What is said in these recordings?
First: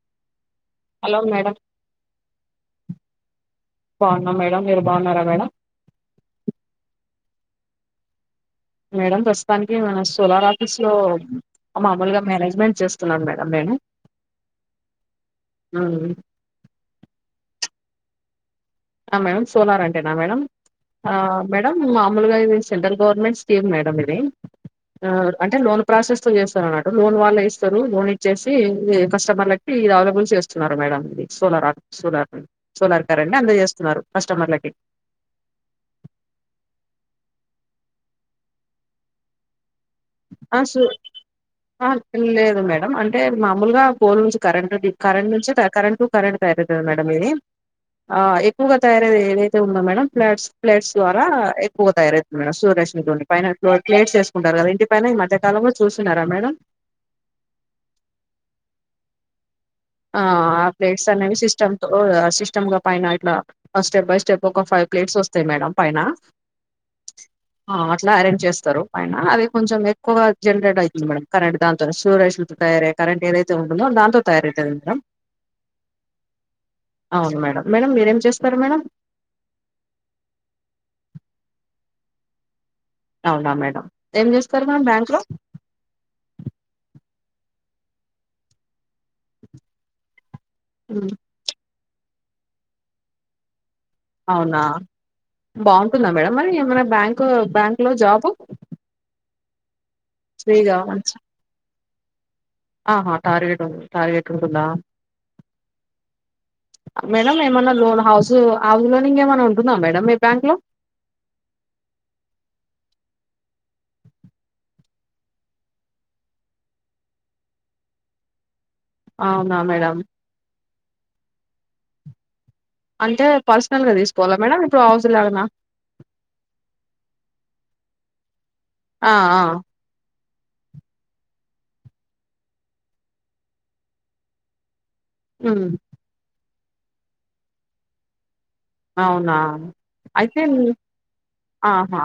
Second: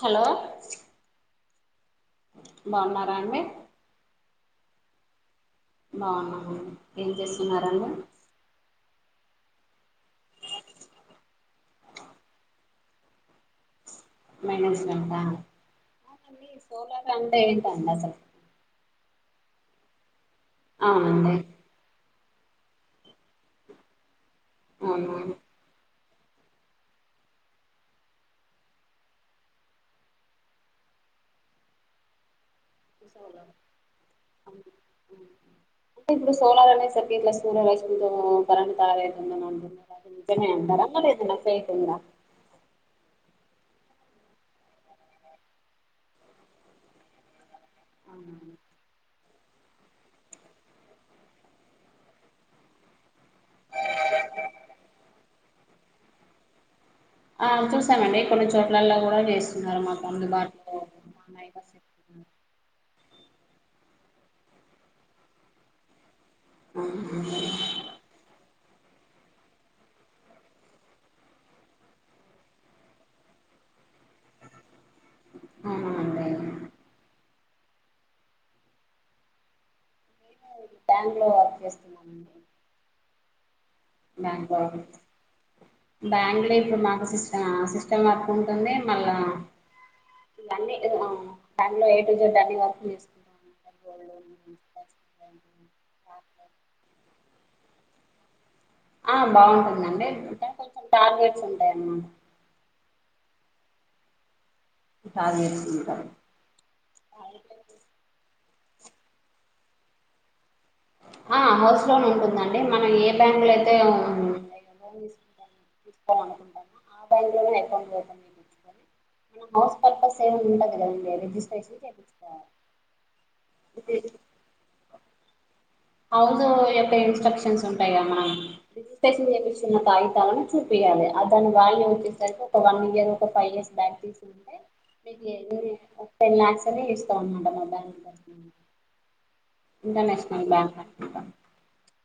Hello. Hello madam. బాగున్నారా అండి. బాగున్నాం మేడం మీరు బాగున్నారా మేడం. బాగున్నా ఏం చేస్తున్నారండి. మేడం ప్రస్తుతానికి మన సోలార్ ఆఫీస్ లో. మామూలుగా మేనేజ్మెంట్ చేస్తున్నాను మేడం నేను. మేనేజ్మెంట్ ఆ మ్మ్. సోలార్ అంటే ఏంటండి అసలు. ఆమెన్ సోలార్ అంటే నా మేడం ఆ అవునండి మేడం. మామూలుగా సెంటర్ గవర్నమెంట్ స్కీం మేడం ఇది అవునా అంటే లోనకి. ప్రాసెస్ తో చేస్తారు అన్నట్టు లోన్ వాళ్లే ఇస్తారు లోన్ ఇచ్చేసి కస్టమర్లకి ఇది అవైలబుల్ చేస్తున్నారు madam. The solar solar solar current అంతజెసుంది. అంటే ఇప్పుడు సోలార్ అనేది. [inaudible] ఆ సూర్ ఆ లేదు మేడం అంటే. మామూలుగా పోల్ నుంచి కరెంట్ కరెంట్ నుంచి కరెంట్ టు కరెంట్ తయారువుతుంది మేడంది ఇది. ఆ ఎక్కువగా తయారయ్యేది. అతే ఉందా మేడం ఫ్లాట్స్ ఫ్లాట్స్ ద్వారా ఎక్కువగా తయారైతు మేడం సూర్యేష్ ఉండి పైన ప్లేట్స్ చేసుకుంటారు కదా ఇంటి. పైన ఈ మధ్యకాలంలో చూస్తున్నారా మేడం. ఆ చూసామండి కొన్ని చోట్లల్లో కూడా చేస్త. ఆ ఆ ప్లేట్స్ అనేవి సిస్టమ్ చెప్తున్నారు సిస్టమ్. పైన ఇట్లా స్టెప్ బై స్టెప్ ఒక ఫైవ్ ప్లేట్స్ వస్తాయి మేడం పైన. ఆ అట్లా అరేంజ్ చేస్తారు. పైన అది కొంచెం ఎక్కువగా జనరేట్ అవుతుంది మేడం కరెంట్ దాంతోనె షోషల తయారే కరెంఇట్ ఏదైతే ఉంటుందో దాంతో తయార. అవునా అండి నేను అవును మేడం. మేడం మీరేం చేస్తారు మేడం బ్యాంకులో వర్క్ చేస్తానండి అవునా మేడం ఏం బ చేస్తారు మేడం బ్యాంక్ లో బంగ్ లో ఇప్పుడు మాకు సిస్ సిస్టమ్ వర్క్ ఉంటుంది మళ్ళా ఇగా అని దాంట్లో కొంచం థర్టీ ఫస్ట్ చేసుకుంటా అవునా బాగుంటుందా మేడం మరి ఏమైనా బ్యాంకు బ్యాంక్ లో జాబు ఆ బాగుంటుందండి మంచి టార్లెట్స్ ఉంటాయి అన్నమాట ఆహా టార్గెట్ ఉంది టార్గట్ ఉంది ఉంటుందా టార్గెట్స్ ఉంటాయి మేడం ఏమన్నా లోన్ హౌస్ ఆవధలోనింకేమైన్నా ఉంటుందా మేడమ్ మీ బ్యాంక్ లో ఆ హౌస్ లోన్ ఉంటుందండి మనం ఏ బ్యాంక్ లో అయితే చూసుకోవాలనుకుంటాను ఆ బ్యాంక్ లోనే అకౌంట్ ఓపెన్ చేయాలనీ మనం అవునా హౌస్ మేడం పర్పస్ ఏముండదు కదండీ రిజిస్ట్రేషన్ చేపించుకోవాలి అంటే పర్సనల్గా తీసుకోవాలా మేడమ్ ఇప్పుడు హౌస్ లేగనా హౌజ యొక్క ఇన్స్ట్రక్షన్స్ ఉంటాయి కద మనం ఆ రిజిస్ట్రేషన్ ఆ చేపించుకున్న కాయితాలను చేపియాలే అతను బాల్యం వచ్చేసరికి ఒక వన్ ఇయర్ ఒక ఫైవ్ ఇయర్స్ బ్యాక్ తీసుకుంటే మీ ఉమ్ డెలివరీ అంత ఒ టెన్ ల్యాక్స్ అన్న చేసుకోవాలన్నమాట మా బ్యాక్ అవునా ఐతే బ్యాంక్ అనుకుంటా ఆహా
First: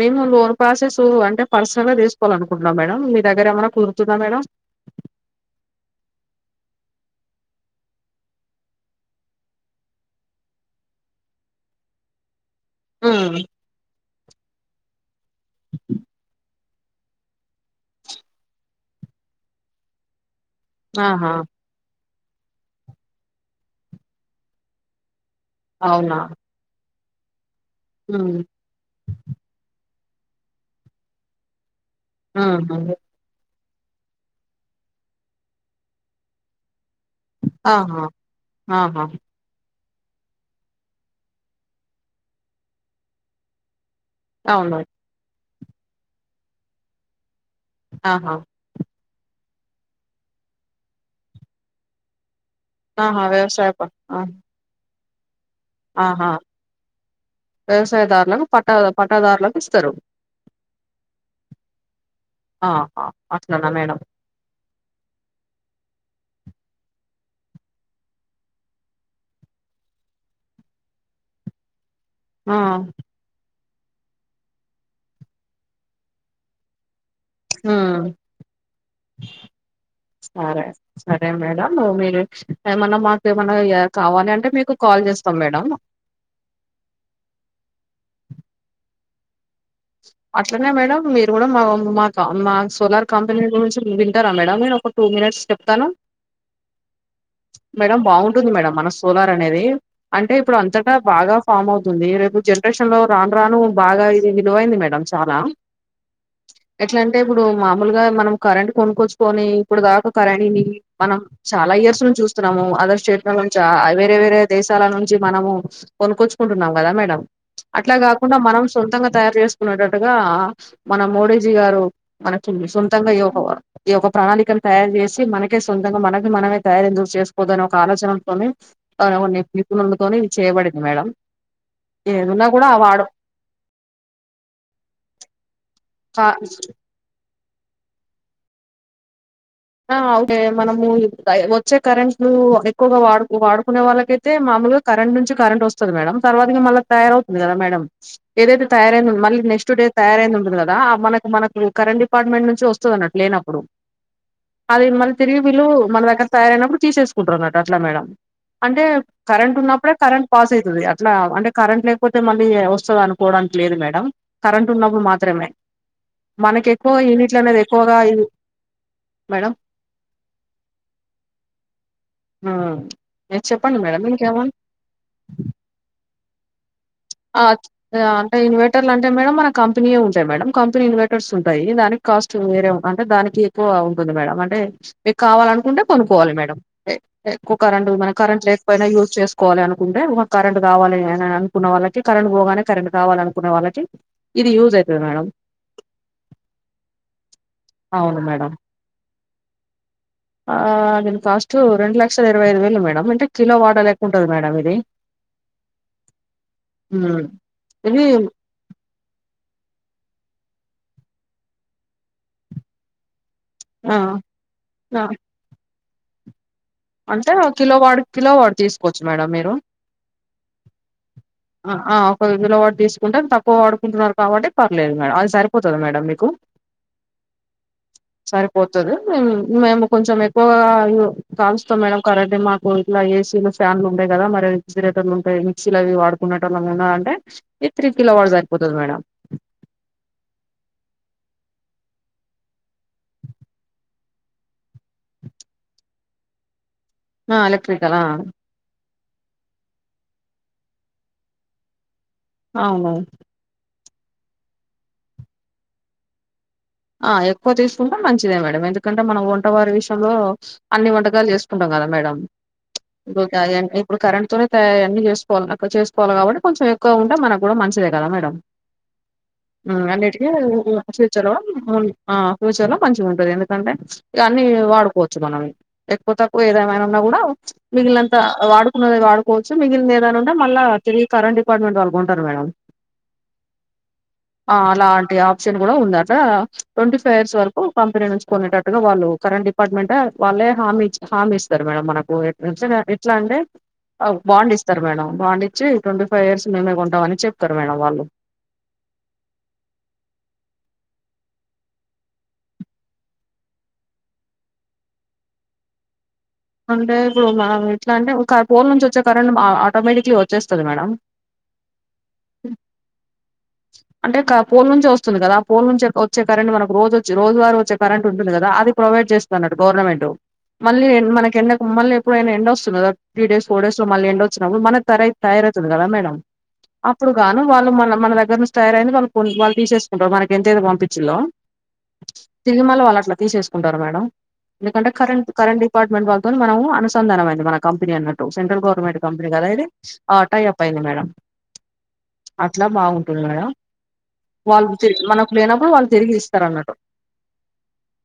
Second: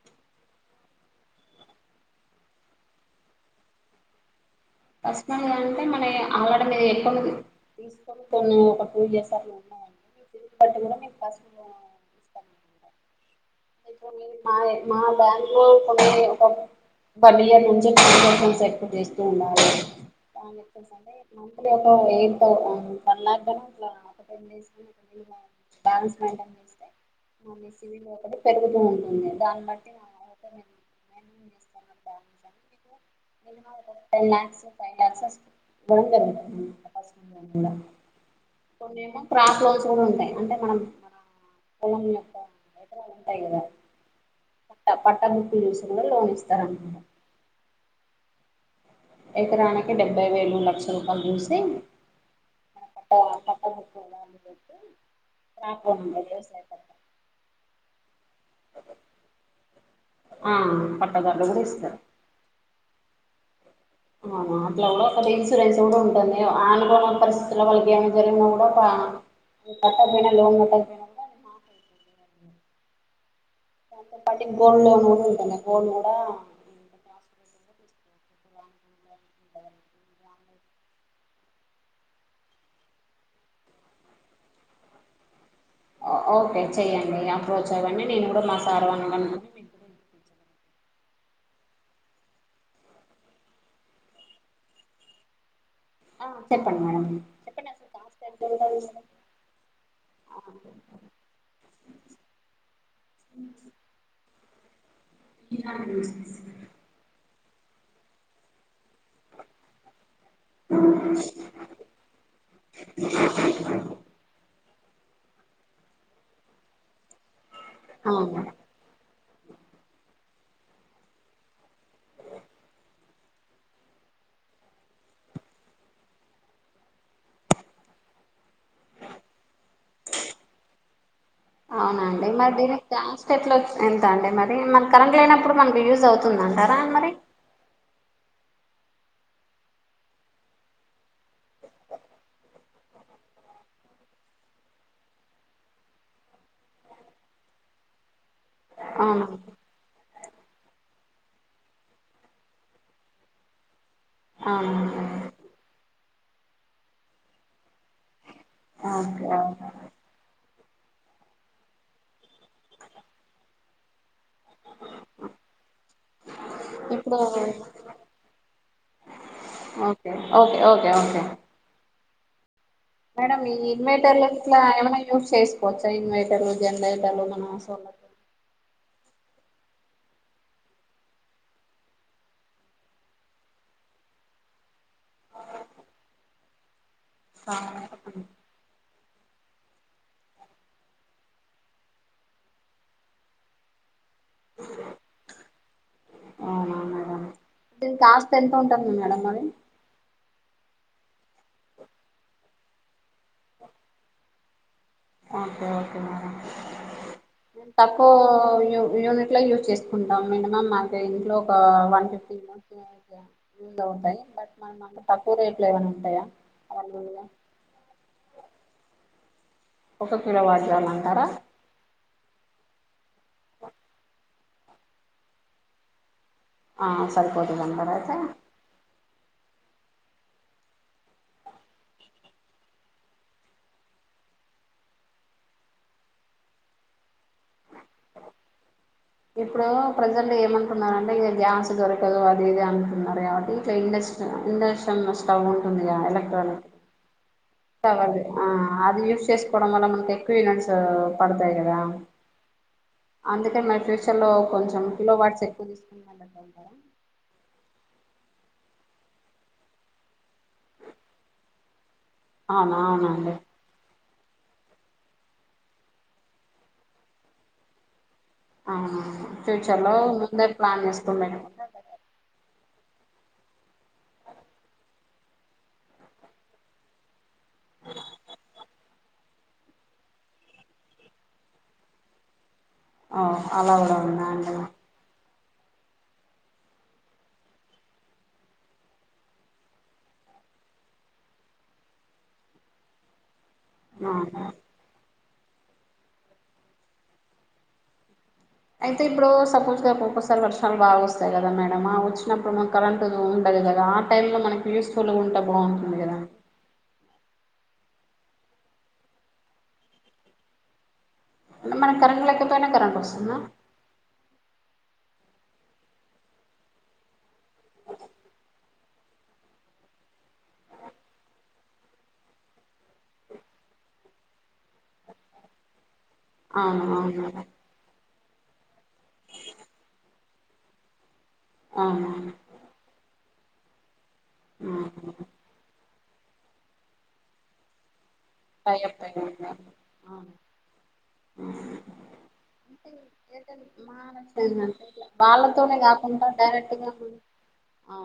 మేము లోన్ ప్రాసెస్ అంటే పర్సనల్ గా తీసుకోవాలి అనుకుంటున్నాం మేడం మీ దగ్గర ఏమైనా కుదురుతుందా మేడం పర్సనల్ గా అంటే మానై ఆల్రెడీ మీ అకౌంట్ తీసుకొని పో నువ్వు ఒక ట్వ ఇయర్స్ [unintelligible] ఇంత దూరమే [unintelligible] ఆ ఇప్పుడు నేను మాదే మా బ్యాంక్లో ఇప్పుడు నేనే వన్ ఇయర్ నుంచి [unintelligible] చెక్ తీసుకున్న ఆమె ఎక్కువ సండే ఆహా మంత్లీ అయిన సో వన్ లాక్ అయినా అట్లా ఒక టెన్ డేస్ కి అవునా [unintelligible] సివింగ్ ఒకటి ఉమ్ పెరుగుతూ ఉంటుంది దాన్ బట్టి మనం ఆహా మినిమమ్ ఒక టెన్ లక్స్ ఫైవ్ లక్స్ వస్ ఆహా ఒ ఆహా మినిమమ్ ప్రాబ్లెమ్ తోన్ ఉంటాయి అంటే మనం మన పొలం యొక్క [inaudible] ఉంటాయి కదా అవును ఈసారే రాయిస్తారానమాట ఆహా ఎకరానికి డెబ్బై వేలు లక్ష రూపాయలు చూసి ఆహా పట్ట పట్ట వ్యవసాయ ప బుక్కు ఆ దాన్ని ఆహా బట్టి [unintelligible] వ్యవసాయదారులకు పట్టా పట్టాదారులకు ఇస్తారు ఆ పట్టాదారులు కూడా ఇస్తారు ఆహా అట్లనా మేడం ఆహా అట్లా కూడా ఒక ఇన్సూరెన్స్ కూడా ఉంటది ఏమో ఆనుకూల పరిస్థితుల్లో వాళ్ళకి ఏమైనా జరిగినా కూడా వా కట్టకపోయినా లోన్ కట్టకపోయినా మాఫ్ ఆ దానితో పాటిన్ గోల్డు లోన్ [unintelligible] గోల్డ్ కూడా ఆ అ సరే సరే మేడం మీరు ఏమైనా మాకు ఏమన్నా కావాలి అంటే మీకు కాల్ చేస్త చేసాం మేడం ఓకే చెయ్యడి అప్రోచ్ అవ్వండి నేను కూడా మా సార్ వాలని కనుకొని అ అంటనే మేడం మీరు కూడా మా మా మా సోలార్ కంపెనీ గురించి వింటారా మేడం నేను ఒక టూ మినిట్స్ చె ఆ చెప్పండి మ మేడం బాగుంటుంది మేడం మన సోలార్ అనేది అంటే ఇప్పుడు అంతటా బాగా ఫామ్ అవుతుంది రేపు జ జరేషన్ లో రాను రాను బాగా విలువైంది మేడం చాలా ఇ ఎట్లా అంటే ఇప్పుడు మామూలుగా మనం కరెంట్ కొనుక్కొచ్చుకొని ఇప్పుడు దాకా కరణీని మనం చాలా ఇయర్స్ ను చూస్తున్నాము అదర్ స్టేట్ల చాల వేరే వేరే దేశాల నుంచి మనము కొనుక్కొచ్చుకుంటున్నాం కదా మేడం అట్లా కాకుండా అవునా మనం సొంతంగా తయారు చేసుకునేటట్టుగా మన మోడీజీ గారు మనకు సొంతంగా ఈ యొక్క ఈ యొక్క ప్రణాళికను తయారు చేసి మనకే సొంతంగా మనకు మనమే తయారందు చేసుకోదుని ఒక ఆలోచనతోనే అను కొన్ని పిపులతోనే ఇది చేయబడింది మేడం అవునండి ఏదున్నా మరి కూడా దీనికి హస్టెట్లో వచ్చి ఎంత అండి మరి మన కరెంట్ లేనప్పుడు మనకి యూజ్ వాడు అవుతుందింటారా మరి ఆ అకే మనము వచ్చే కరెంట్లు ఎక్కువగా వాడు వాడుకునే వాళ్ళకైతే మా కరెంట్ నుంచి కరెంట్ వస్తుంది మేడం తర్వాతగా మళ్ళా తయారవుతుంది కదా మేడడం ఏదైతే తయారై ఉంది అవునా మళీ నెక్స్ట్డే తయారైంది ఉంటంది కదా మనకి మనకు కరెంట్ డిపార్ట్మెంట్ నుంచి వస్తుంది అన్నట్టు లేనప్పుడు అది అవునండి మళ్ళీ తిరిగి వీళ్ళు మన దగ్గర తయారయినప్పుడు తీసేసుకుంటు ఉన్నట్టు అట్లా మేడం అంటే ఓకే ఓకే. కరెంట్ ఉన్నప్పుడే కరెంట్ పాస్ అవుతుంది అట్లా అంటే కరెంట్ లేకపోతే మళ్ళీ వస్తుంది అనుకోవడానికి లేదు మేడడం కరెంట్ ఉన్నప్పుడు మాత్రే మనకి ఎక్కువ ఇప్పుడు ఈయన్నిట్ల అనేది ఎక్కువగా మేడం ఓకే ఓకే ఓకే ఆ మేడం ఈ ఇన్వైటర్లు ఇట్లామన్నా యూజ్ చేసుకోవచ్చా ఇన్వైటర్లు జనర ఆ అంటే ఇన్ ర్ అంటే మేడ మన కంపెయే ఉంటాయి మేడం కంపెనీ ఇన్వర్స్ ఉంటాయి దా కాస్ట్ వేరే అంటే దానికి ఎక్కువ ఉంటుంది మేడం అంటే మీకు కావాలనుకుంటే కొనుక్కవాలి మేడం ఎక్కువ కరెంట్ సోలార్ మన కరంట్ లేకపోయినా యూజ్ చేసుకోవాలి అనుకుంటే ఒక కరెంట్ కావాలి అని అనుకున్న వాళ్ళ కరెంట్ పోగానే కరెంట్ కావాల అనుకునే వాళ్ళకి ఇది యూజ్ అయెతది మేడం అవునా మేడం అవును కాస్ట్ మేడం. ఎంత ఉంటుంది మేడం మరి ఆ దీని కాస్ట్ రెండు లక్షల ఇరవై ఐదు వేలు మేడం అంటే కిలో వాడ లేకు ఉంటది మేడం ఇది మ హ్మ్. ఇది తక్కువ యూనిట్ లో యూస్ చేస్తా ంటాం మినిమమ్ మా ఇంట్లో ఒక వన్ ఫిఫ్టీ మ ముందు ఆ! అవుతాయి బట్ మన అంత ఆ! తక్కువ రేట్లు ఏమైనా ఉంటాయా అవైలబుల్గా అంటే ఆ కిలో వాడి కిలో వా తీసుకోవచ్చు మేడం మీరు ఒక కిలో వాల్ట్ అంటారా పది వందల వాడు తీసుకుంటే తక్కువ వాడుకుంటున్నారు కాబట్టి పర్లేదు మేడం అది సరిపోతుంది మేడం మీకు ఆ సరిపోతుందంటారా అయితే సరిపోతది మేము కొంచెం ఎక్కువ కాల్ సో మేడం కరెంటే మాకు ఇలా ఏసీలో ఫ్యాన్లు ఉంటాయి కదా మరి రేఫిజరేటలు ఉంటాయి మిక్స్ీ అవి వాడుకునే వాళ్ల అంటే ఇ త్రీ కిలో వాట్స్ సరిపోతుంది మేడం ఇప్పుడు ప్రజెంట్ ఏమంటున్నారంటే ఇక గ్యాస్ దొరకదు అది ఇది అంటున్నారు కాబట్టి ఇట్లా ఇండక్షన్ ఇండక్షన్ స్టవ్ ఉంటుంది ఎలక్ట అవును ఆ ఎలక్ట్రికల్ తవదు ఆ అది వ ఎా అ మ అవును లో కొంచెం క లో వాట్స్ ఎక్కువ తీసుకు ఆ ఎక్కువ తీసుకుంటే మంచిదే మేడం ఎందుకంటే మనం వంటవారి విషయంలో అన్ని వంటకాలు చేసుకుంటాం కదా మేడం అవును ఇ అవునండి గాయంటే ఇప్పుడు కరెంట్ తూర తయార అన్నీ చేకోల చేకోవాలి కాబట్ కొంచం ఎక్కువగా ఉంటే మనకు కూడా మంచిదే కదా మేడం అవునవును ఆ ఫ్యూచర్ లో అన్నీటికి ముందే ప్లాన్ [unintelligible] చేసుకుని ఇచ్చారో పెట్టుకుంటే ఆ ఫ్యూచర్ లో మంచిగా ఉంటుంది ఎందుకంటే ఇవన్నీ వాడుకోవచ్చు మనం ఎక్కువ తక్కువ ఏదేమైనా కూడా మిగిలినంత వాడుకు వాడుకోవచ్చు మిగిలినద మళ్ళ తిరిగి కరెంట్ డిపార్ట్మెంట్ వాళ్ళు కొంటారు మేడం ఓ అలా కూడా ఉందా అండి షెట్ కూడా ఉన్నార్ కూడా ట్వంటీ ఫైవ్ ఇయర్స్ వరకు కంపెనీ నుంచి కొనేటట్గా వాళ్ళు కరంట్ డిపార్ట్మెంట్ వాళ్ళే హామీ ఇచ్ హామీ ఇస్తారు మేడం మనకు ఎట్ ఎట్లా అంటే అవునా బాండ్ ఇస్తారు మేడం బాండ్ ఇచ్చి ట్వంటీ ఫైవ్ ఇయర్స్ మేమే కొంటామని చెప్తారు మేడం వాళ్ళు అయితే ఇప్పుడు సపోజ్గా ఒక్కసారి వర్షాలు బాగా వస్తాయి కదా మేడమ్ ఆ వచ్చినప్పుడు కరెంట్ ఉండదు వెదర్ ఆ టై లో మనకి యూస్ఫుల్గా ఉంటే బాగుంటుంది కదా అంటే ఇప్పుడు మే ఇట్లా అంటే పోల్ నుంచి వచ్చే కరెంట్ ఆటోమేటిక్లీ వచ్చేస్తుంది మేడం మనకు కరంట్ లెక్కతోనే కరెంట్ వస్తుందా అంటే క పోల్ నుంచి వస్తుంది కదా ఆ పోల్ నుంచి వచ్చే కరెంట్ మనకు రోజ్ వచ్చి రోజువారి వచ్చే కరెంట్ ఉంటుంది కదా అది ప్రొవైడ్ చేస్తున్నట్టు గవర్నమెంట్ మళ్ళీ మనక్ కెన్ మళ్ళీ ఎప్పుడైనా ఎండొస్తుది కదా త్రీ డేస్ ఫోర్డేస్ లో మళ్ళ ఎండ వచ్చన్నప్పుడు మన త తయారవుతుంది కదా మేడం అవును అప్పుడు అవును గాను వాళ్ళు మన మన దగ్గర రామ్స్ అయిన వాళ్ళు వాళు తీసేసుకుంటారు మనకి ఎంతైతే పంపించిల్లో అవును తిరుమల వాళ్ళు అట్లా తీసేసుకుంటారు మేడం ఎందుకంటే అవును కరెంట్ కరెంట్ డిపార్ట్మెంట్ వాళ్ళ కొని మనం అనుసంధానమైంది మన కంపెనీ అన్నట్ సెంట్రల్ టై గవర్నమెంట్ అప్ అయి కంపెనీ కదా ఉంది అది ఆ అవును టై అప్ అయింది మేడం అట్లా బాగుంటుంది అంటే మేడం ఏ మహాలంగా వాళ్ళు అంటే తిరి మనకు లేనప్పుడు వాళ్ళతోనే వాళ్ళు తిరిగి కాకుండా ఇస్తారు అన్నట్టు డైరెక్ట్గా మ ఆ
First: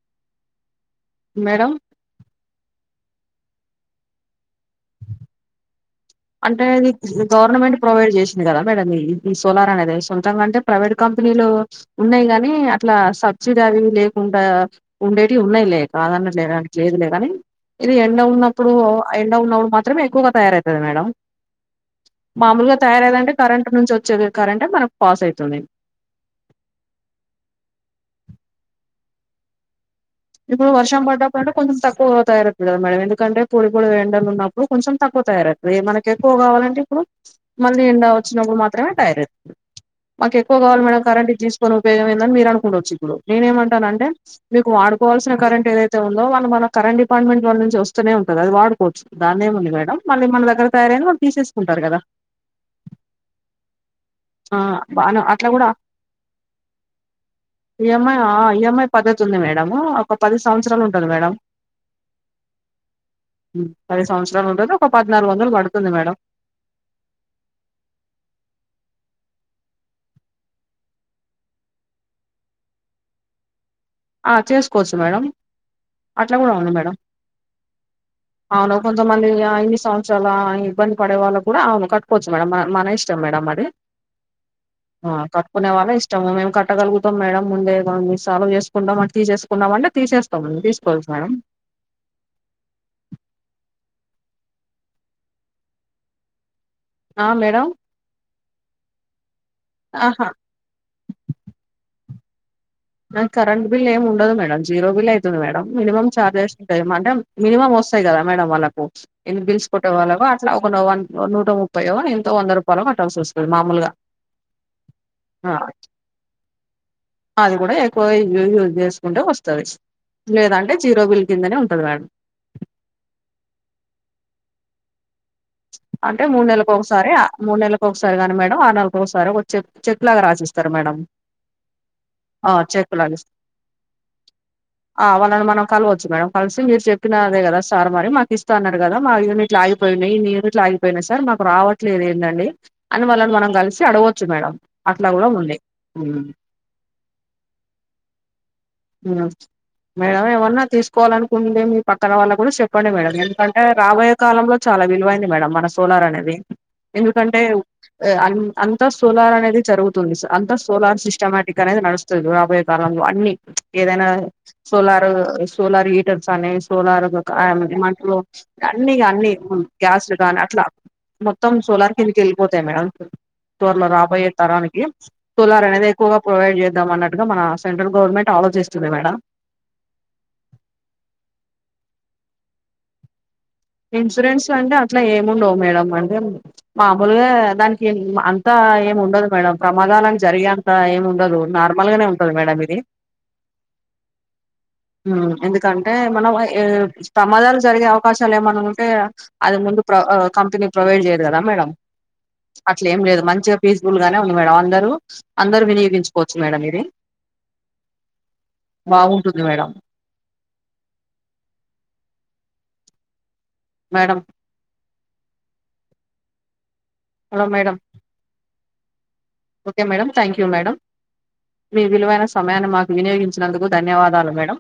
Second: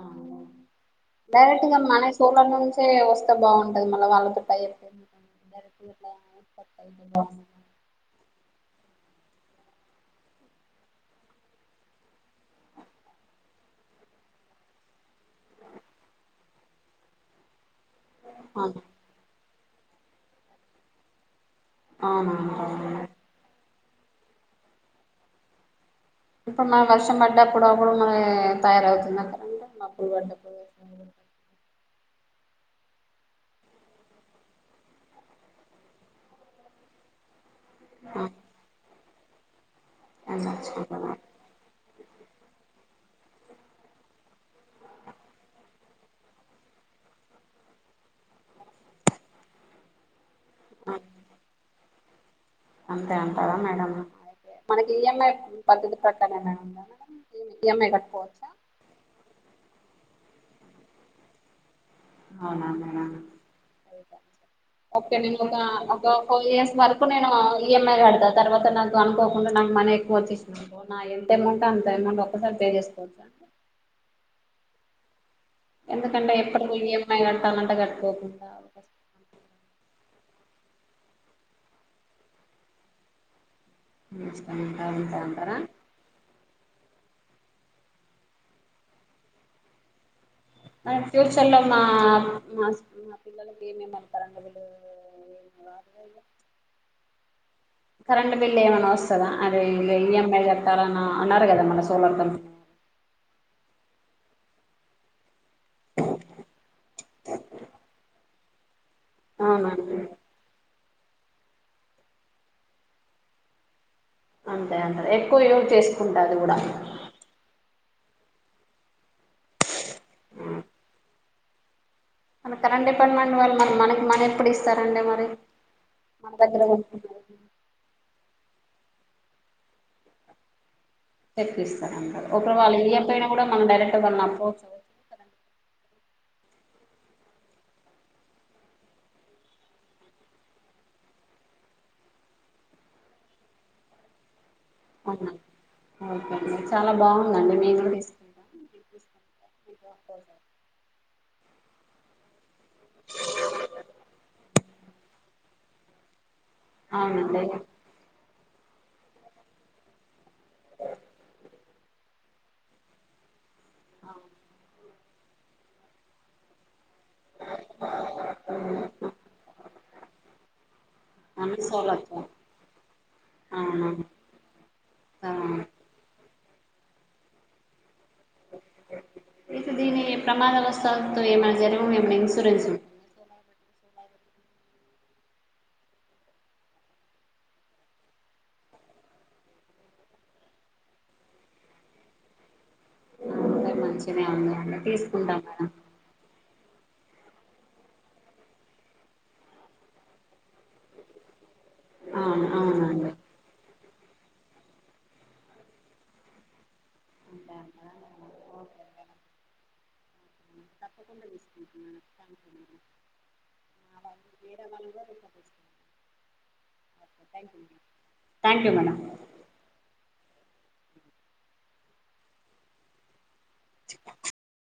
మేడం డైరెక్ట్గా మన సోలర్ నుంచే వస్త బాగుంటుది మళ్ళ వాళ్ళతో టైప్ [unintelligible] అంటేది గవర్నమెంట్ ప్రొవైడ్ చేసి కదా మేడం సోలార్ అనేది సొంతంగా అంటే ప్రైవేట్ కంపెనీలు ఉన్నాయి కాని అట్లా సబ్ చీర అవిన్ లేకుండా ఉండేటివి ఉన్నాయిలే కాదన్న లే లేదులే కాని ఇది ఎండ ఉన్నప్పుడు అవును ఎండ ఉన్నప్పుడు మాత్రమేక్కుగా తయారవుతది మేడం మామూలుగా అవునవును తయారైదంటే కరెంట్ నుంచి వచ్చేది కరెంటే మనకు పాస్ అవుతుంది ఇప్పుడు మనం వర్షం పడ్డప్పుడు అప్పుడు మన తయారవుతుంది పడ్డప్పుడు ఇప్పుడు వర్షం పడ్టప్పు కొంచెం తక్ ఎకువ తయారువుతు కదా మేడం ఎందుకంటే పొడి పొడి ఎండలు ఉన్నప్పుడు కొంచం తక్కువ తయారవుతుంది మనకి ఎక్కువ కావాలంటే ఇప్పుడు మళ్ళీ ఎండా వచ్చిన్డు మాత్రమే తారైత్ మాకు ఎక్కువ కావాలి మేడం కరెంట్ ఇచ్చేసి పోరు బేగమేంది మీరు అనుకుంటవచ్చు ఇప్పుడు నేనునేమంటా అంటే మీకు వాడు పోవాల్సిన కరంట్ ఏదైతే ఉందో వాళ్ళ మన కెంట్ డిపార్ట్మెంట్ వాళ నుంచి వస్తనే ఉంటు అది వాడుకోచ్చు దందేముంది మేడం మళ్ళీ మన దగ్గర తయారైనా వాళ్ళు తీసేసుకుంటారు కదా అంతే అంటారా మేడం ఆ మనకి బానే ఈఎంఐ అట్లా కూడా పద్ధతి ప్రకారమే మేడం ఉండాలా ఈఎంఐ ఈఎంఐ పద్ధతి ఉంది మేడం ఒక పది సంవత్సరాలు ఉంటది మేడం అవునా మేడం అది సంవత్సరాలుంటద్ ఓకే నేను ఒక ఒక ఫోర్ ఇయర్స్ వరకు నేను ఈఎంఐ కడతా తర్వాత నా అనుకోకుండా నాకు మనీ ఎక్కువ వచ్చేసిందనుకో నాయి ఎంత అమౌంటో అంత అమౌంట్ ఒక్కసారి పే చేసుకోవచ్చా ఆ చేసుకోవచ్చు మేడం ఎందుకంటే అట్లా కూడా ఉంది ఎప్పటికి మేడం ఈఎంఐ కట్టాలంటే కట్టుకోకుండా అవును కొంతమందినీ ఇన్ని సంవత్సర చాలా ఇబ్బంది పడే వాళ్ళు కూడా కట్టుకోవచ్చు మేడం మన ఇష్టం మేడం అది ఇష్టమంట ఆ అంతే అంటారా కట్టుకునే వాళ్ళ ఇష్టము మేము కట్టగలుగుతాం మేడం ముందే దో సాల్వ్ చేసుకుంటాం ఉండమని తీసేసుకుందామంటే తీసేస్ మా ఫ్యూచర్ లో మా మా పిల్లలకి ఏమేమో కలుగునో నాకు ఆ మేడం కరెంట్ బిల్ ఏమన్నా వస్తదా అరే ఇగ ఆహా ఇఎంఐ కట్టాలని అన్నారు కదా మన తెలవటం కరెంట్ బిల్ ఏమి ఉండదు మేడం జీరో బిల్ అవుతుంది మేడం మినిమం చార్జెస్ అంటే మినిమమ్ వస్తయి గదా మేడం వాళ్ళకు ప్చ్ ఎందుకు బిల్స్ కొట్టే అవునండి వాళ్ళకు అట్లా నూట ముప్పయో ఎంతో వంద రూపాయలు కట్టాల్సి వస్తుంది మామూలుగా అంతే అంటారు ఎక్కువ ఆ, యూజ్ చేసుకుంటా అది కూడా అది ఎక్కువ యూజ్ చేసుకుంటే వస్తది లేదంటే జీరో బిల్ కిందనే ఉంటది మేడం మన కరెంట్ డిపార్ట్మెంట్ వాళ్ళు మనకి మనీ ఎప్పుడు ఇస్తారండి మరి అంటే మన మూడు దగ్గర కొంటున్నారు నెలలకు ఒకసారి గాని మేడం ఆ నెల ఓకసారి ఒక చెక్ లాగా రాసి ఇస్తారు మేడం చెక్కు ఇస్తారంట ఆ ఒకవేళ వాళ్ళు చెక్ లాగా ఇయ్యపోయినా కూడా మనం డైరెక్ట్ వాళ్ళని అడుగచ్చు ఆ వాళ్ళని మనం కలవచ్చు మేడం కలిసి మీరు చెప్పినదే కదా సార్ మరి మాకు ఇస్తా అన్నారు కదా మా యూనిట్లు ఆగిపోయినాయి ఇట్లా ఆగిపోయినయ్ సార్ మాకు రావట్లేదు ఏంటండి అని వాళ్ళని మనం కలిసి అడగవచ్చు మేడం అట్లా కూడా అవునా ఉంది హ్మ్. ఓకే అండి చాలా బాగుందండి మేము తిసుకుంటమ్ మ్మ్ మేడం ఏవన్నా తీసుకు కోవాలనుకుంటే మీ పక్కన వాళ్ళ కూడా చెప్పండి మేడం ఎందుకంటే రాబోయే కాలంలో చాలా విలువైనది మేడం మన సోలార్ అనేది ఎందుకంటే అవునండి అన్ని అంతా సోలార్ అనేది జరుగుతుంది అంతా సోలార్ సిస్టమేటిక్ అనేది నడుస్తుంది రాబోయే కాలంలో అన్ని ఏదైనా సోలార్ సోలార్ హీటర్స్ అని సోలార్ ఏమంటరు అన్ని అన్ని గ్యాస్ కానీ అట్లా మొత్తం అన్ని సోలార్ కిందకి సోలత్వం వెళ్ళిపోతాయి మేడం త్వరలో అవునా రాబోయే తరానికి సోలార్ అనేది ఎక్కువగా ప్రొవైడ్ చేద్దాం అన్నట్టుగా మన సెంట్రల్ గవర్నమెంట్ ఆలోచిస్తుంది మేడం మీకు దీని ప్రమాదవశాత్తు ఎమన్నా జరిగితే ఎమన్న ఇన్సూరెన్స్ ఉంటాదా ఇన్సూరెన్స్ ఇన్సూరెన్స్ అంటే అట్లా ఏమి ఉండవు మేడం అంటే మామూలుగా దానికి అంతా ఏమి ఉండదు మేడం ప్రమాదాలు జరిగే అంత ఏమి ఉండదు నార్మల్ గానే ఉంటది మేడం ఇది ఉంటుందా అదే మంచిదే ఉంది అండి మ్మ్ తీసుకుంటాం మేడం ఎందుకంటే మనకు ప్రమాదాలు జరిగే అవకాశం ఏమన్నా ఉంటే అది ముందు కంపెనీ ప్రొవైడ్ చేయదు కదా మేడం అవును అట్ల ఏం అవునండి లేదు మంచిగా ఫీస్ ఫుల్ గానే ఉంది మేడం అందరు అందరు వినియోగించుకోవచ్చు మేడం ఇది ఉంటాను మేడం బాగుంటుంది మేడం తప్పకుండా తీసుకుంటున్నాను థ్యాంక్ యూ మేడం వేరేవాళ్లు hello madam thank you madam okay madam thank you madam మీ విలువైన సమయాన్ని మాకు వినియోగించినందుకు ధన్యవాదాలు మేడం